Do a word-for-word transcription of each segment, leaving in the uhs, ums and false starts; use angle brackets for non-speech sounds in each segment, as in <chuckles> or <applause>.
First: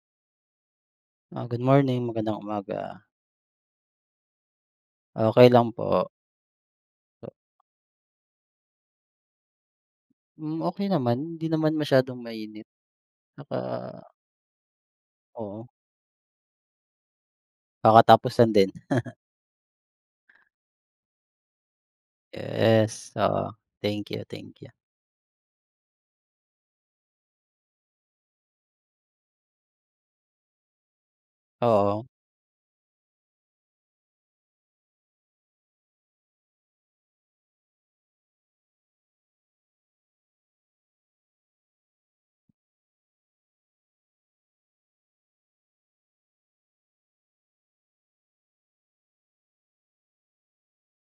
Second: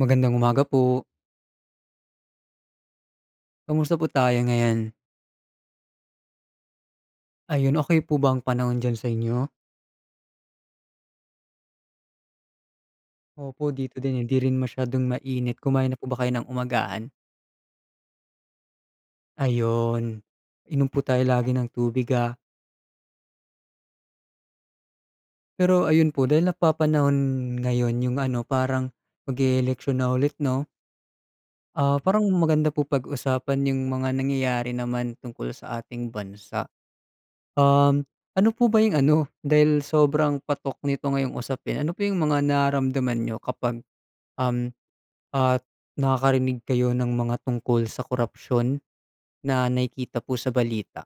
Magandang umaga po. Ah, good morning. Magandang umaga. Kamusta po tayo ngayon? Okey lang po. Ayun, okey po ba ang panahon diyan sa inyo? Hmm, okey naman. Hindi naman masyadong mainit. Tsaka Opo, dito din hindi rin masyadong mainit. Oo. Kumain na po ba kayo ng umagahan? Kakatapos lang din. <chuckles> Ayun, inom po tayo lagi ng tubig ah? Yes, oo. Thank you-thank you. Pero ayun po dahil napapanahon ngayon yung ano, parang mag e-eleksyon na ulit 'no? Ah, Oo. parang maganda po pag-usapan yung mga nangyayari naman tungkol sa ating bansa. Um, ano po ba yung ano, dahil sobrang patok nito ngayong usapin, ano po yung mga nararamdaman niyo kapag, um at nakakarinig kayo ng mga tungkol sa korapsyon na nakikita po sa balita?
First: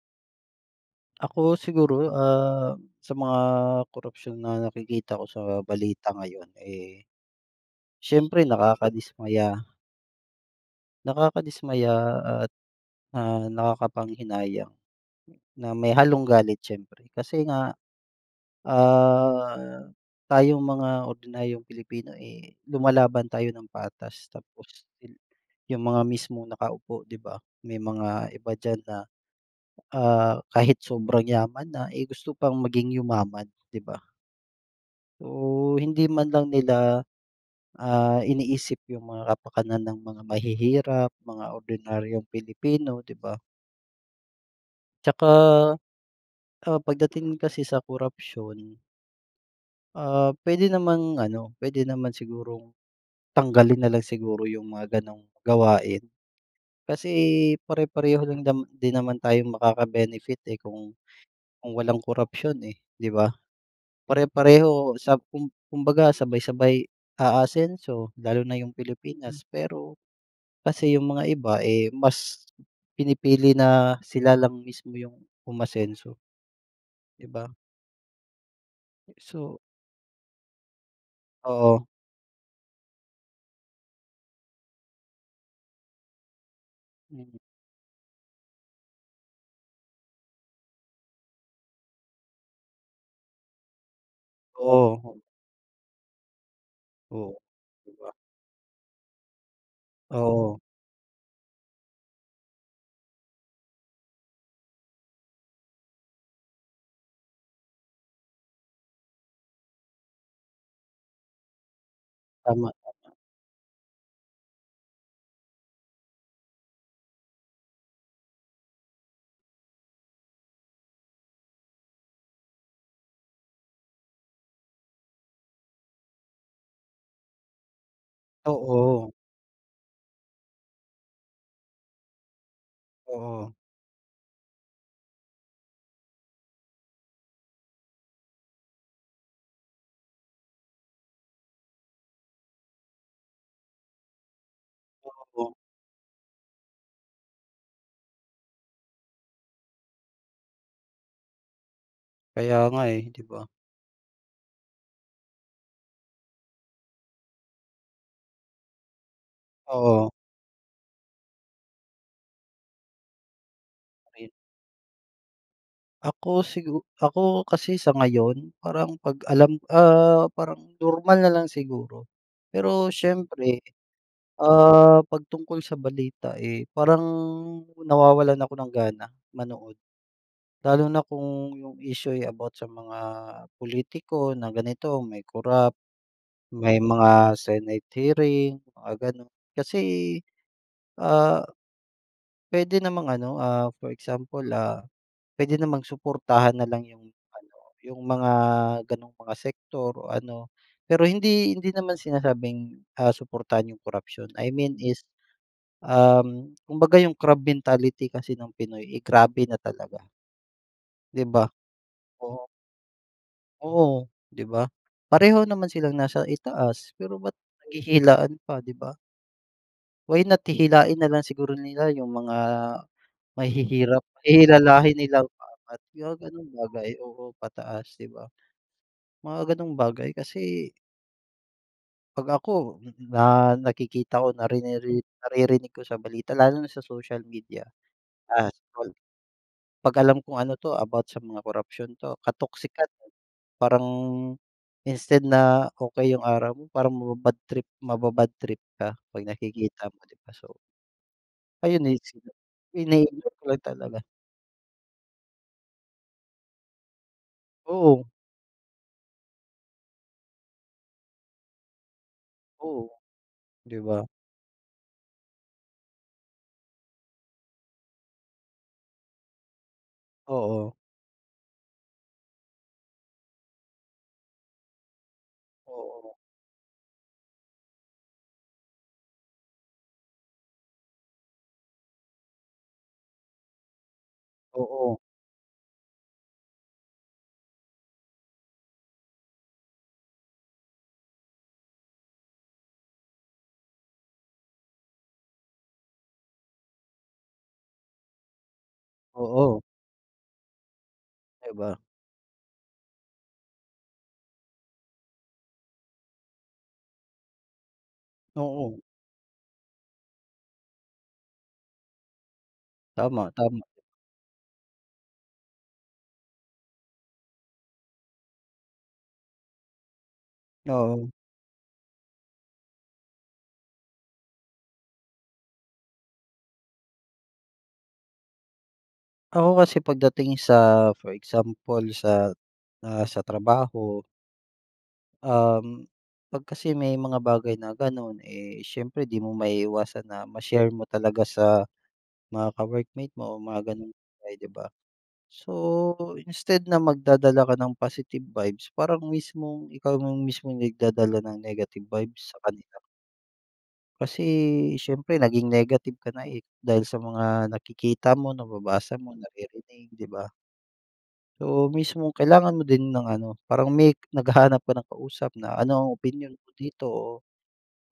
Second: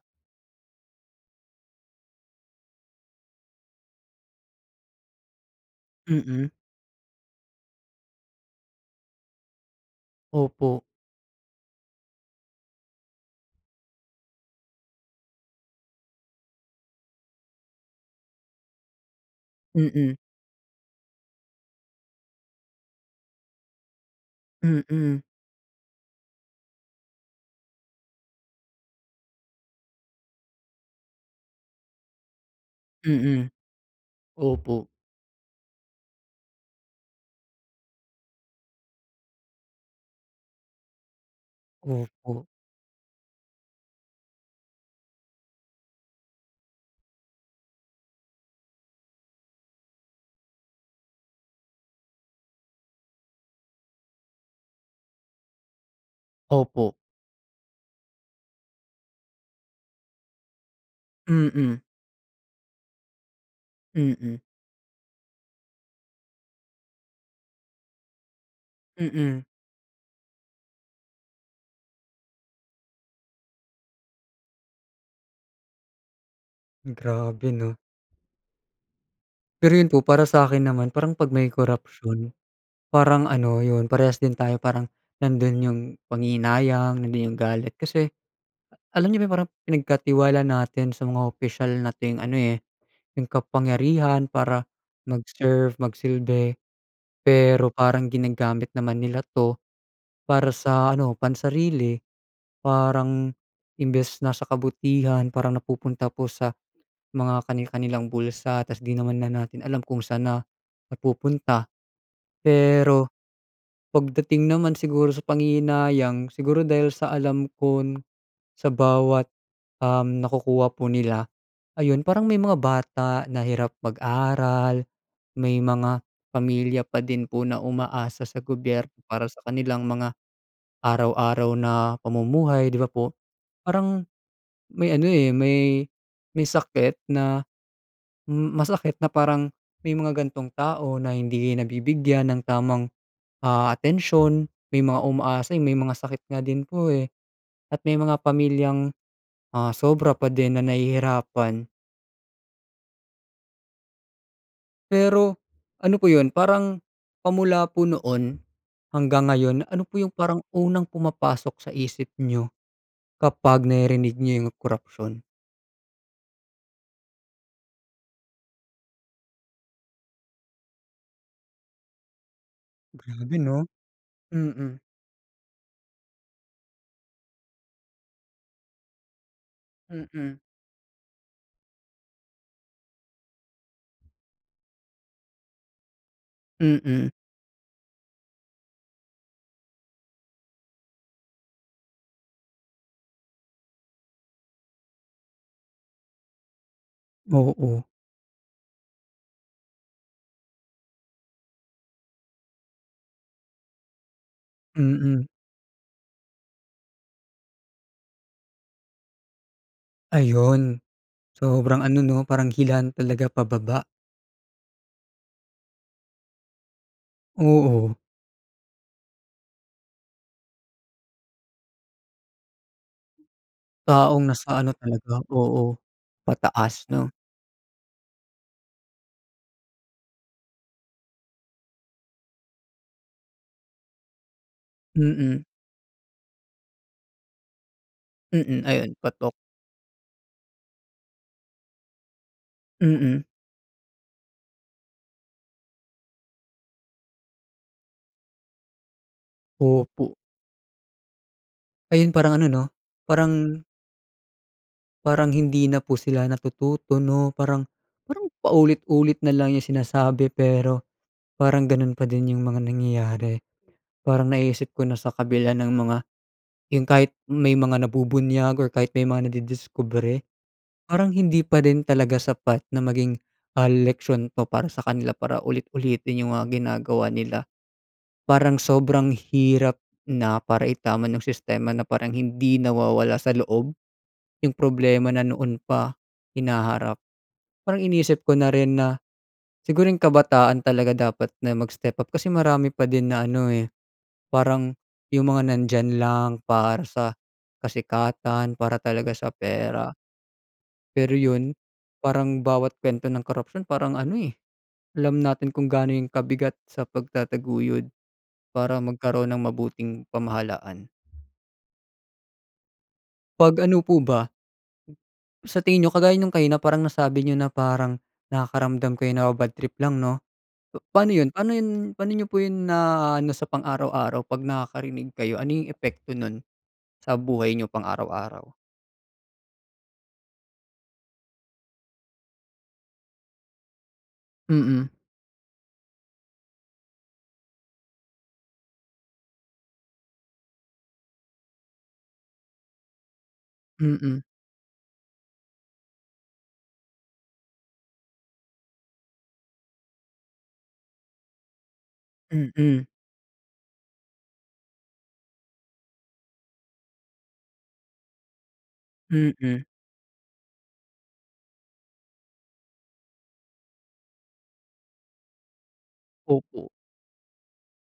Ako siguro, ah, sa mga korapsyon na nakikita ko sa balita Mm. ngayon, eh, syempre nakakadismaya. Opo. Nakakadismaya at, ah, nakakapanghinayang na may halong galit siyempre kasi nga, ah, Mm. tayong mga ordinaryong Pilipino eh lumalaban tayo ng patas. Tapos sil Mm. yung mga mismong nakaupo di ba, may mga iba diyan na, ah, kahit sobrang yaman na, eh, gusto pang maging yumaman Mm. di ba? Opo. Oh, hindi man lang nila, ah, iniisip yung mga kapakanan ng mga mahihirap, mga ordinaryong Opo. Pilipino, di ba? Tsaka, ah, pagdating kasi sa korapsyon, ah, pwede namang ano, pwede naman sigurong tanggalin nalang siguro yung mga ganung gawain. Opo. Kasi pare-pareho rin dam din naman tayong makaka-benefit eh kung kung Mm. walang korapsyon, eh, di ba? Mm. Pare-pareho sa kum kumbaga sabay-sabay aasenso lalo na yung Mm. Pilipinas. Pero kasi yung mga iba, eh, mas pinipili na sila lang mismo yung umasenso. Di ba? Grabe 'no? So Pero yun po para sa akin naman, parang 'pag may Oo. korapsiyon, parang ano, yun, parehas din tayo parang nandun yung panghihinayang, nandun yung galit. Kasi alam niyo ba yung parang pinagkatiwala natin sa mga opisyal nating ano eh, yung kapangyarihan para Oo. mag-serve, mag silbi Oo, pero di parang ba? ginagamit naman nila 'to para Oo. sa ano, pansarili. Parang imbes na sa kabutihan, parang napupunta po sa mga kani-kanilang bulsa. Tas 'di naman na natin alam kung san na napupunta. Pero Tama-tama. pagdating naman siguro sa panghihinayang, siguro dahil sa alam kon sa bawat, um, nakukuha po nila. Ayun, parang may mga bata na hirap mag-aral, may mga pamilya pa din po na umaasa sa gobyerno Oo. para sa kanilang mga araw-araw na pamumuhay di ba po? Oh. Parang may ano eh, may may sakit na masakit na parang may mga gantong tao na hindi nabibigyan ng tamang, ah, atensyon, may mga Oo. umaasa, yung may mga sakit nga din po eh. At may mga pamilyang ah, sobra pa din na nahihirapan. Kaya nga eh, di ba? Pero ano po 'yon parang pa mula po noon hanggang ngayon, ano po Oo. yung parang unang pumapasok sa isip niyo kapag naririnig niyo yung korapsiyon? Ako, sigu ako kasi sa ngayon, parang 'pag alam, ah, parang normal na lang siguro. Pero Grabe, siyempre, 'no? Mm. ah, 'pag tungkol sa balita, eh, parang nawawalan ako ng gana manood. Mm. Lalo na kung yung issue, eh, about sa mga pulitiko na ganito, may korap, may Mm. mga Senate hearing mga ganun, kasi, ah, puwede namang ano, ah, for example, ah, puwede namang suportahan na lang yung ano, Oo. yung mga gano'ng mga sektor o ano, pero hindi hindi naman sinasabing, ah, suportahan yung korapsiyon, I mean is, Mm. um, kumbaga yung crab mentality kasi ng Pinoy ay grabe na talaga. Ayun, 'Di ba? sobrang ano 'no, Oo. parang hilaan talaga pababa. Oo, 'di ba? Pareho naman silang nasa itaas, pero ba't Oo. naghihilaan pa, 'di ba? Why not hihilain na lang siguro nila yung mga mahihirap, Taong nasa ano hihilahin talaga nilang oo, paangat yung mga gano'ng bagay. pataas 'no. Oo, pataas 'di ba? Mga gano'ng bagay kasi 'Pag ako, na nakikita ko na riniri Mm. naririnig ko sa balita, lalo na sa social media, ah, Mm, ayun example, patok. 'pag alam kung ano 'to about sa mga korapsiyon 'to, ka-toxican, eh, Mm. parang instead na okey yung araw mo, parang maba-bad trip maba-bad trip ka 'pag nakikita mo Opo. 'di ba, so ayun Ngayon naisip ko, parang ano 'no, iniisip ko parang lang talaga. parang hindi na po sila natututo 'no, parang Oo. parang paulit-ulit na lang yung sinasabi, pero parang ganun pa din yung mga Oo. nangyayari. 'Di ba? Parang naiisip ko na sa kabila ng mga yung kahit may mga nabubunyag or kahit may mga nadidiskubre, Oo. parang hindi pa rin talaga sapat na maging, ah, leksiyon pa para sa kanila para Oo. ulit-ulitin yung, ah, ginagawa nila. Parang sobrang hirap na, para itama ng sistema na parang hindi nawawala sa loob yung Oo. problema na noon pa hinaharap. Parang iniisip ko na rin na siguro yung kabataan talaga, dapat na mag-step up kasi marami pa din na ano, eh, parang yung mga nandiyan lang para sa kasikatan para talaga sa Oo. pera. Pero yun, 'Di ba? parang bawat kuwento ng korapsiyon parang ano, eh, alam natin kung gaano 'yon kabigat sa pagtataguyod Oo. para magkaroon ng mabuting pamahalaan. Tama, 'Pag tama. ano po ba Sa tingin n'yo kagaya nung kanina, parang nasabi n'yo na parang nakakaramdam kayo, naba-bad trip lang 'no. Oo. Pa'no 'yon paano 'yon pa'no n'yo po 'yon naa-ano sa pang-araw-araw, 'pag nakakarinig kayo, ano yung epekto no'n sa buhay n'yo pang araw-araw? Ako kasi pagdating sa for example sa, ah, sa trabaho. Mm. Um, 'pag kasi may mga bagay na gano'n, eh, siyempre di mo maiiwasan na ma-share mo talaga sa mga ka-workmate mo mga gano'ng Mm. bagay 'di ba? So, instead na magdadala ka ng positive vibes parang mismong ikaw yung mismong nagdadala ng negative vibes sa kanila. Mm. Kasi, siyempre naging negative ka na, eh, dahil sa mga nakikita mo, nababasa mo, Mhm. naririnig, di ba? Oo, mismo kailangan mo din ng ano, parang may naghahanap ka ng kausap na ano, opinyon mo Opo. dito o,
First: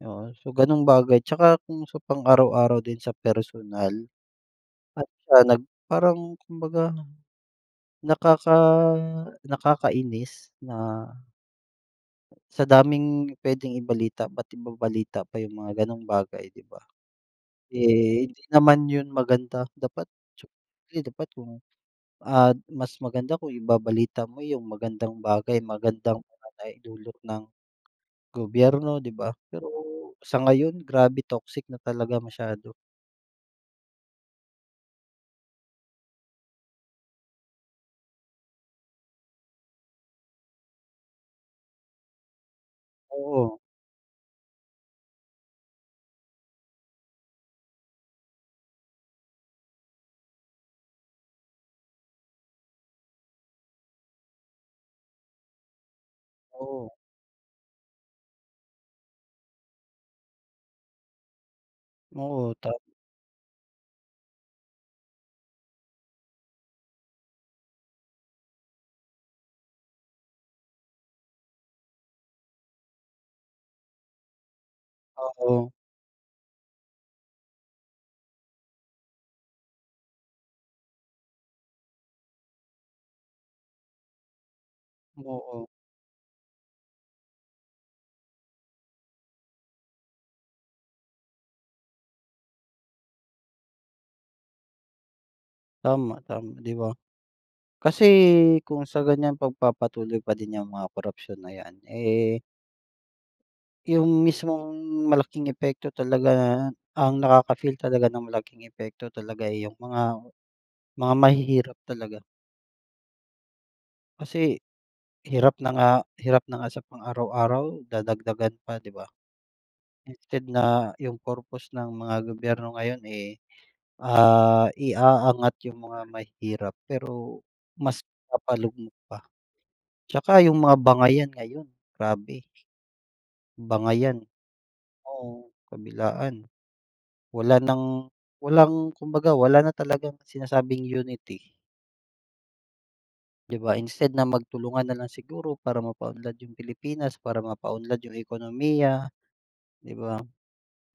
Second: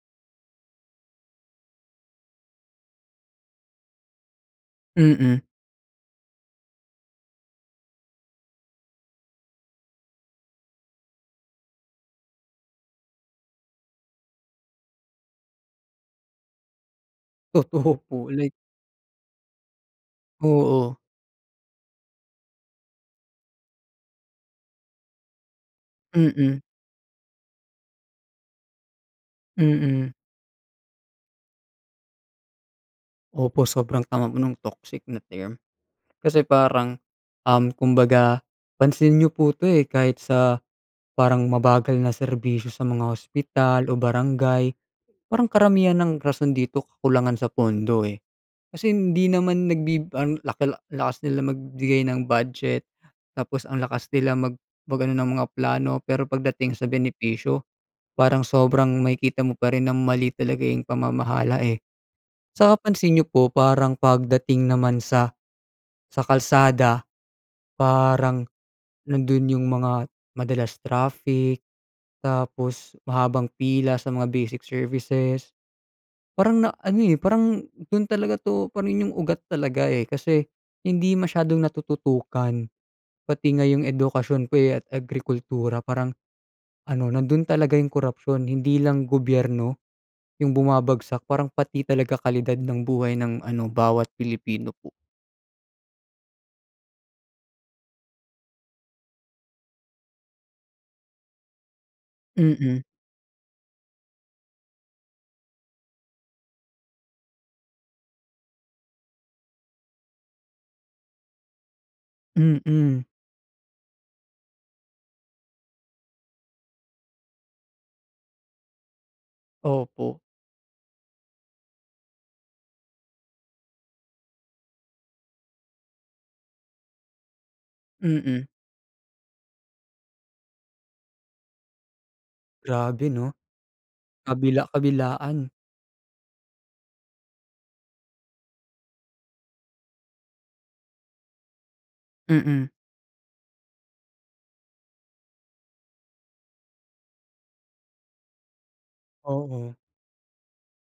oo, so gano'ng bagay tsaka kung sa pang araw-araw din sa personal at Mhm. siya nag parang kumbaga, nakaka nakakainis na sa daming puweding ibalita, ba't ibabalita pa yung mga gano'ng bagay, 'di ba? Totoo Eh, po, 'di like naman 'yon maganda, dapat Oo. siyempre, dapat kung, ah, mas maganda kung ibabalita mo yung magandang bagay magandang Mm. bagay dulot ng gobyerno 'di ba? Pero Mm. sa ngayon, grabe toxic na talaga masyado. Opo, sobrang tama po nung toxic na term. Kasi parang, um, kumbaga pansin n'yo po 'to, eh, kahit sa parang mabagal na serbisyo sa mga Oo. ospital o barangay. Parang karamihan ng rason dito, kakulangan sa pondo, eh. Kasi hindi naman nagbi ang laki, lakas nila magbigay ng budget tapos ang lakas nila mag mag-ano ng mga plano, pero pagdating sa Oo. benepisyo, parang sobrang makikita mo pa rin ng mali talaga yung pamamahala, eh. Oo. Tama. 'Tsaka pansin n'yo po parang pagdating naman sa sa kalsada, parang nandun yung mga madalas traffic, tapos mahabang pila sa mga basic services. Oo. Parang na-ano, eh, parang dun talaga 'to pa rin yung ugat talaga, eh, kasi hindi masyadong natututukan. Pati nga yung edukasyon ko, eh, at Oo. agrikultura parang ano, nandun talaga yung korapsiyon, hindi lang gobyerno yung bumabagsak, parang pati talaga kalidad ng buhay ng ano bawat Pilipino po. Tama, tama 'di ba? Kasi kung sa ganiyan, pagpapatuloy pa din 'yang mga korapsiyon na 'yan, eh Mm. Yung mismong malaking epekto talaga, ang nakaka-feel talaga ng malaking epekto talaga, eh, yung mga mga mahihirap talaga. Mm. Kasi hirap na nga hirap na nga sa pang araw-araw, dadagdagan pa, 'di ba? Opo. Instead na yung purpose ng mga gobyerno ngayon, eh, ah, iaangat yung mga mahirap, pero mas Mm. ipapalugmok pa. 'Tsaka yung mga bangayan ngayon, grabe. Grabe 'no, Bangayan, kabila-kabilaan. oo, kabilaan. Wala ng walang kumbaga wala na talagang sinasabing unity. Mm. 'Di ba instead na magtulungan na lang siguro para mapaunlad yung Pilipinas, para mapaunlad yung ekonomiya, Oo. 'di ba?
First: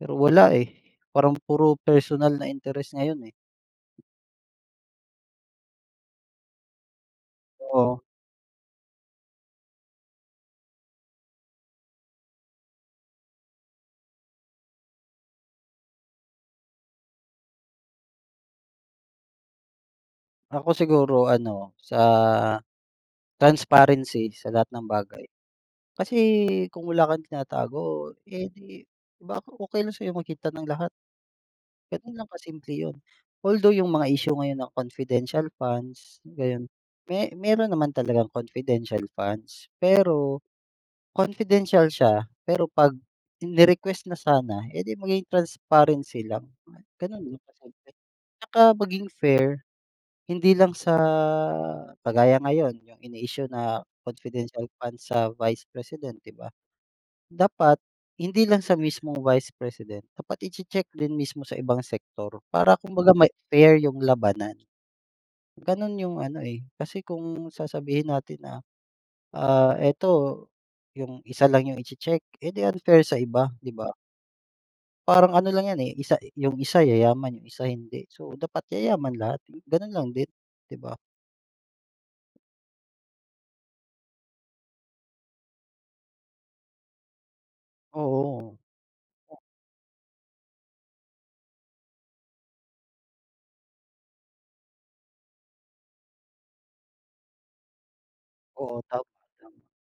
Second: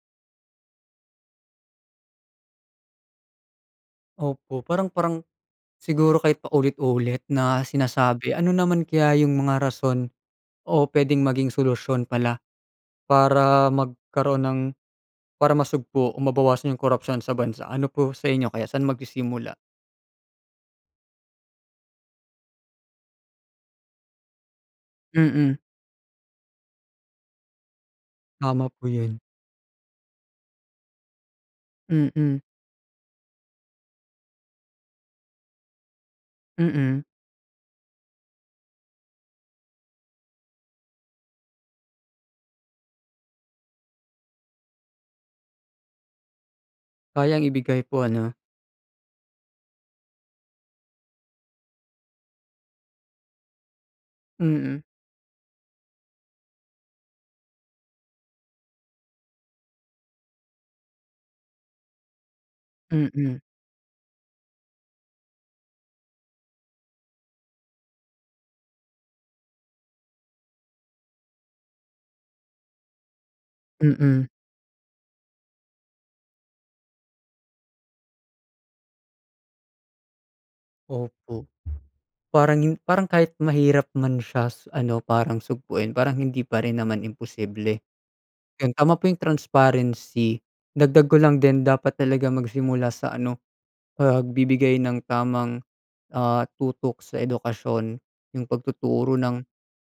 Pero wala, eh, parang puro personal na interes ngayon, eh. Opo, parang parang siguro kahit paulit-ulit na Totoo. sinasabi, ano naman kaya yung mga rason o puwedeng maging solusyon pala para magkaroon ng para masugpo o mabawasan yung korapsiyon sa bansa? Ano po sa inyo kaya, saan magsisimula? Ako, siguro ano, sa transparency sa lahat ng bagay. Mm. Kasi kung wala kang tinatago, eh, Tama po di 'yon. baka okey lang sa'yo makita ng lahat. Ganun lang Mm. kasimple 'yon. Although yung mga issue ngayon ng confidential funds, ayun. Mm. Me meron naman talagang confidential funds, pero confidential siya pero 'pag ini-request na sana, eh, di maging transparency lang, gano'n Kayang lang ibigay kasimple po, ano. 'tsaka maging fair. Hindi lang sa kagaya ngayon, yung ini-issue na confidential Mm. fund sa vice president, 'di ba? Dapat hindi lang sa mismong vice president, dapat iche-check din mismo sa ibang sektor para kumbaga may Mm. fair yung labanan. Ganun yung ano, eh, kasi kung sasabihin natin na, ah, eto yung isa lang yung iche-check, eh, di unfair sa iba, 'di ba? Mm. Parang ano lang 'yan, eh, isa yung isa yayaman, yung isa, hindi. So, dapat yayaman lahat, ganun lang din, di ba? Opo. Parang yung parang kahit mahirap man siya ano, parang sugpuin parang hindi pa rin naman imposible. Oo. 'Yon, tama po yung transparency, dagdag ko lang din dapat talaga magsimula sa ano, pagbibigay ng tamang, ah, tutok sa edukasyon. Yung Oo, tama lang. pagtuturo ng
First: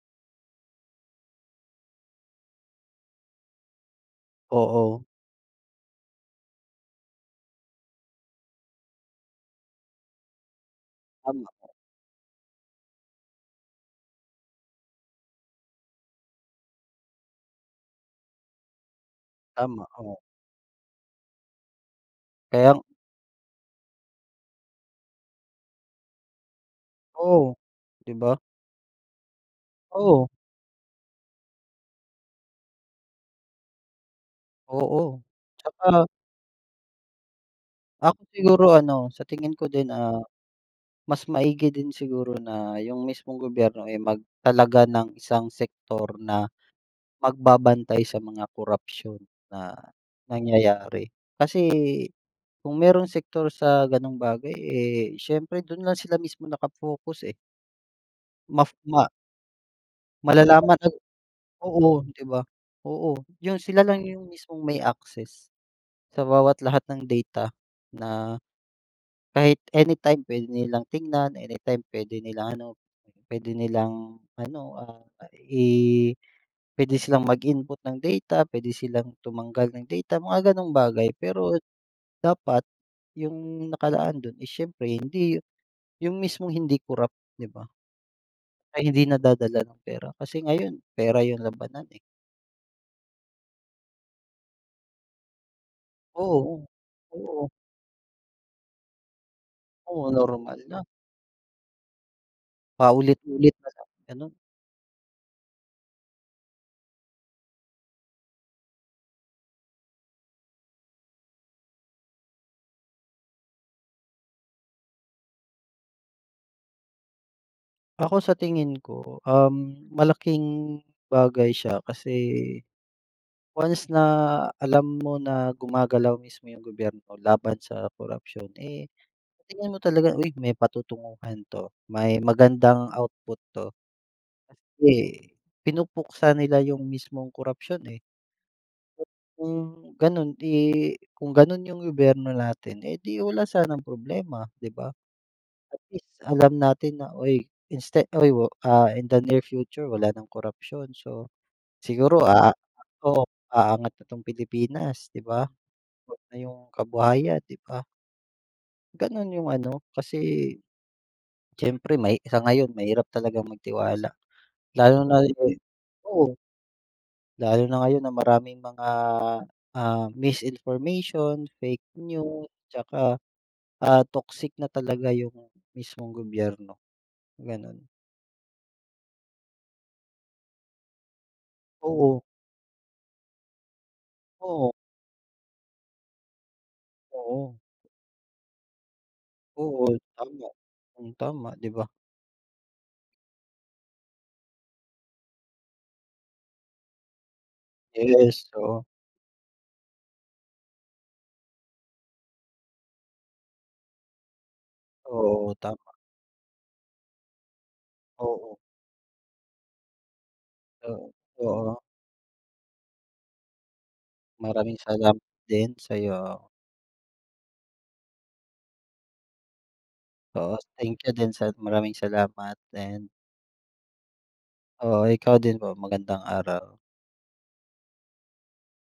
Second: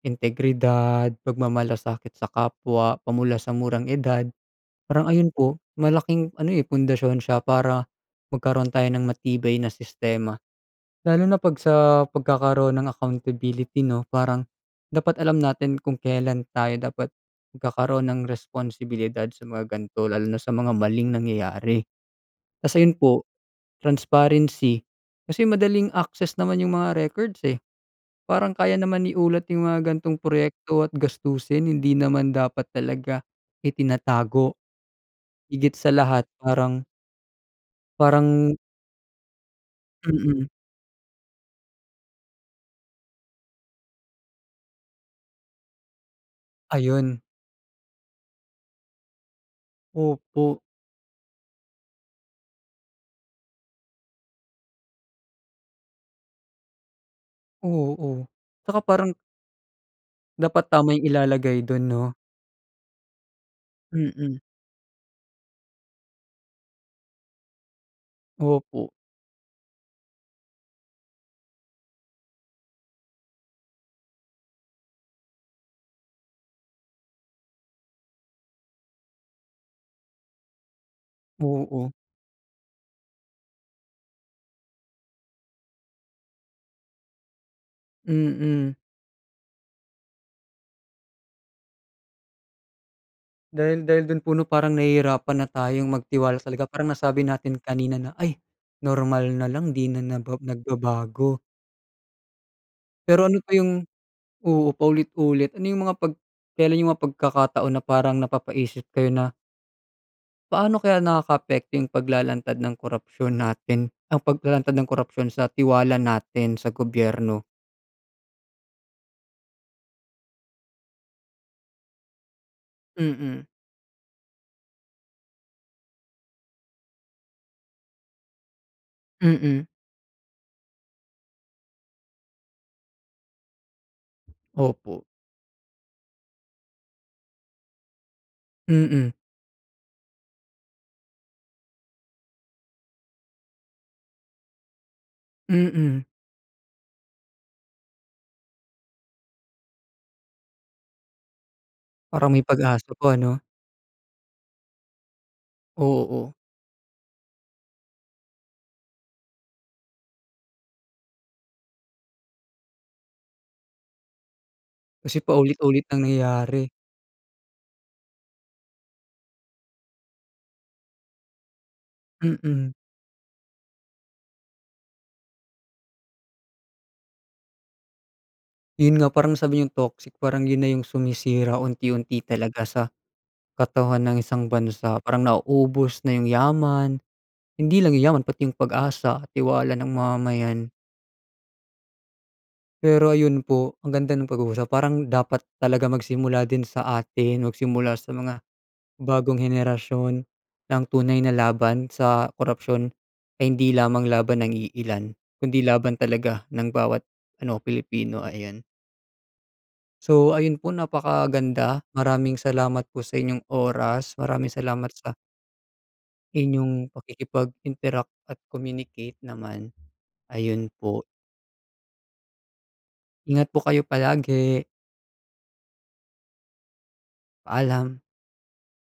integridad, pagmamalasakit sa kapwa pa mula sa murang edad. Oo. Parang ayun po, malaking ano, eh, pundasyon siya para magkaroon tayo ng matibay na sistema. Lalo na Hay naku. 'pag sa pagkakaroon ng accountability 'no, parang dapat alam natin kung kelan tayo dapat magkakaroon ng responsibilidad sa mga Tama, ganito, oo. lalo na sa mga maling nangyayari. Tas Kayang ayun po, transparency kasi madaling access naman yung mga records, Oo. eh. 'Di ba? Parang kaya naman iulat yung mga gan'tong Oo. proyekto at gastusin, hindi naman dapat talaga itinatago, Oo. higit sa 'Tsaka lahat parang Ako parang siguro ano, sa tingin ko din, ah, Mm. mas maigi din siguro na yung mismong gobyerno ay magtalaga ng isang sektor na Ayun. magbabantay sa mga korapsiyon na Opo. nangyayari. Kasi kung merong sektor sa gano'ng bagay, eh, siyempre dun lang sila mismo naka-focus, eh. Oo. Maf Tsaka ma parang Dapat Malalaman, uh, tama yung ilalagay dun oo, 'no. di ba? Oo, yun sila lang yung Mm. mismong may access. Sa bawat lahat ng data na Opo. kahit anytime puwede nilang tignan, anytime puwede nilang ano, pwede nilang ano, ah, i pwede silang mag-input ng data, pwede silang tumanggal ng data, mga gano'ng bagay, pero Oo. dapat yung nakalaan dun, eh, siyempre hindi yu yung mismong hindi korap, 'di ba? Mm. Ay, hindi nadadala ng pera, kasi ngayon pera yung labanan, eh. Dahil dahil dun po 'no, parang nahihirapan na tayong magtiwala Oo, talaga. Parang nasabi oo. natin kanina na, "Ay normal na lang, di na Oo, naba normal na. nagbabago." Pero ano Paulit-ulit pa yung parang ganun. oo, paulit-ulit. Ano yung mga pag kelan yung mga pagkakataon na parang napapaisip kayo na Paano kaya nakakaapekto yung paglalantad ng korapsiyon natin, ang paglalantad ng korapsiyon sa tiwala natin sa gobyerno? Ako, sa tingin ko, um, malaking bagay siya kasi Mm. once na alam mo na gumagalaw mismo yung gobyerno laban sa korapsiyon, eh, sa Mm. tingin mo talaga, "Uy, may patutunguhan 'to. May magandang output 'to." Kasi Opo. pinupuksa nila yung mismong korapsiyon, eh. Mm. Kung ganun, 'di kung ganun yung gobyerno natin, eh, di wala sanang problema, di ba? At Mm. least alam natin na, "Uy inste uy, ah, in the near future wala ng korapsiyon, so siguro, Parang may ah pag-asa po oo, ano. aangat na 'tong Pilipinas, 'di ba, Oo. pati yung kabuhayan, 'di ba? Ganun yung ano, kasi siyempre mahi sa ngayon mahirap talagang magtiwala. Lalo Kasi na yung paulit-ulit oo. nangyayari. Lalo na ngayon na maraming mga, ah, misinformation, fake news, Mm. tsaka, ah, toxic na talaga yung mismong gobyerno, ganun. Yun nga parang nasabi ni'yong toxic, parang yun na yung sumisira Oo. unti-unti talaga sa katawan ng isang Oo. bansa, parang nauubos na yung yaman. Oo. Hindi lang yaman pati yung pag-asa, tiwala Oo, ng tama. mamamayan. Hmm, tama, 'di ba? Pero ayun po, ang ganda ng pag-uusap parang dapat talaga magsimula din sa atin, magsimula sa mga Yes, oo. bagong henerasyon, na ang tunay na laban sa korapsiyon ay hindi lamang laban ng iilan Oo, kundi tama. laban talaga ng bawat ano, Pilipino, Oo. ayan. So, ayun po, Oo. Oo. napaka-ganda. Maraming salamat po sa inyong oras. Maraming Maraming salamat sa salamat din sa 'yo. inyong pakikipag-interact at communicate naman, Oo. ayun po. Thank you din sa maraming salamat din. Ingat po kayo palagi. Oo, ikaw din po. Magandang araw. Paalam.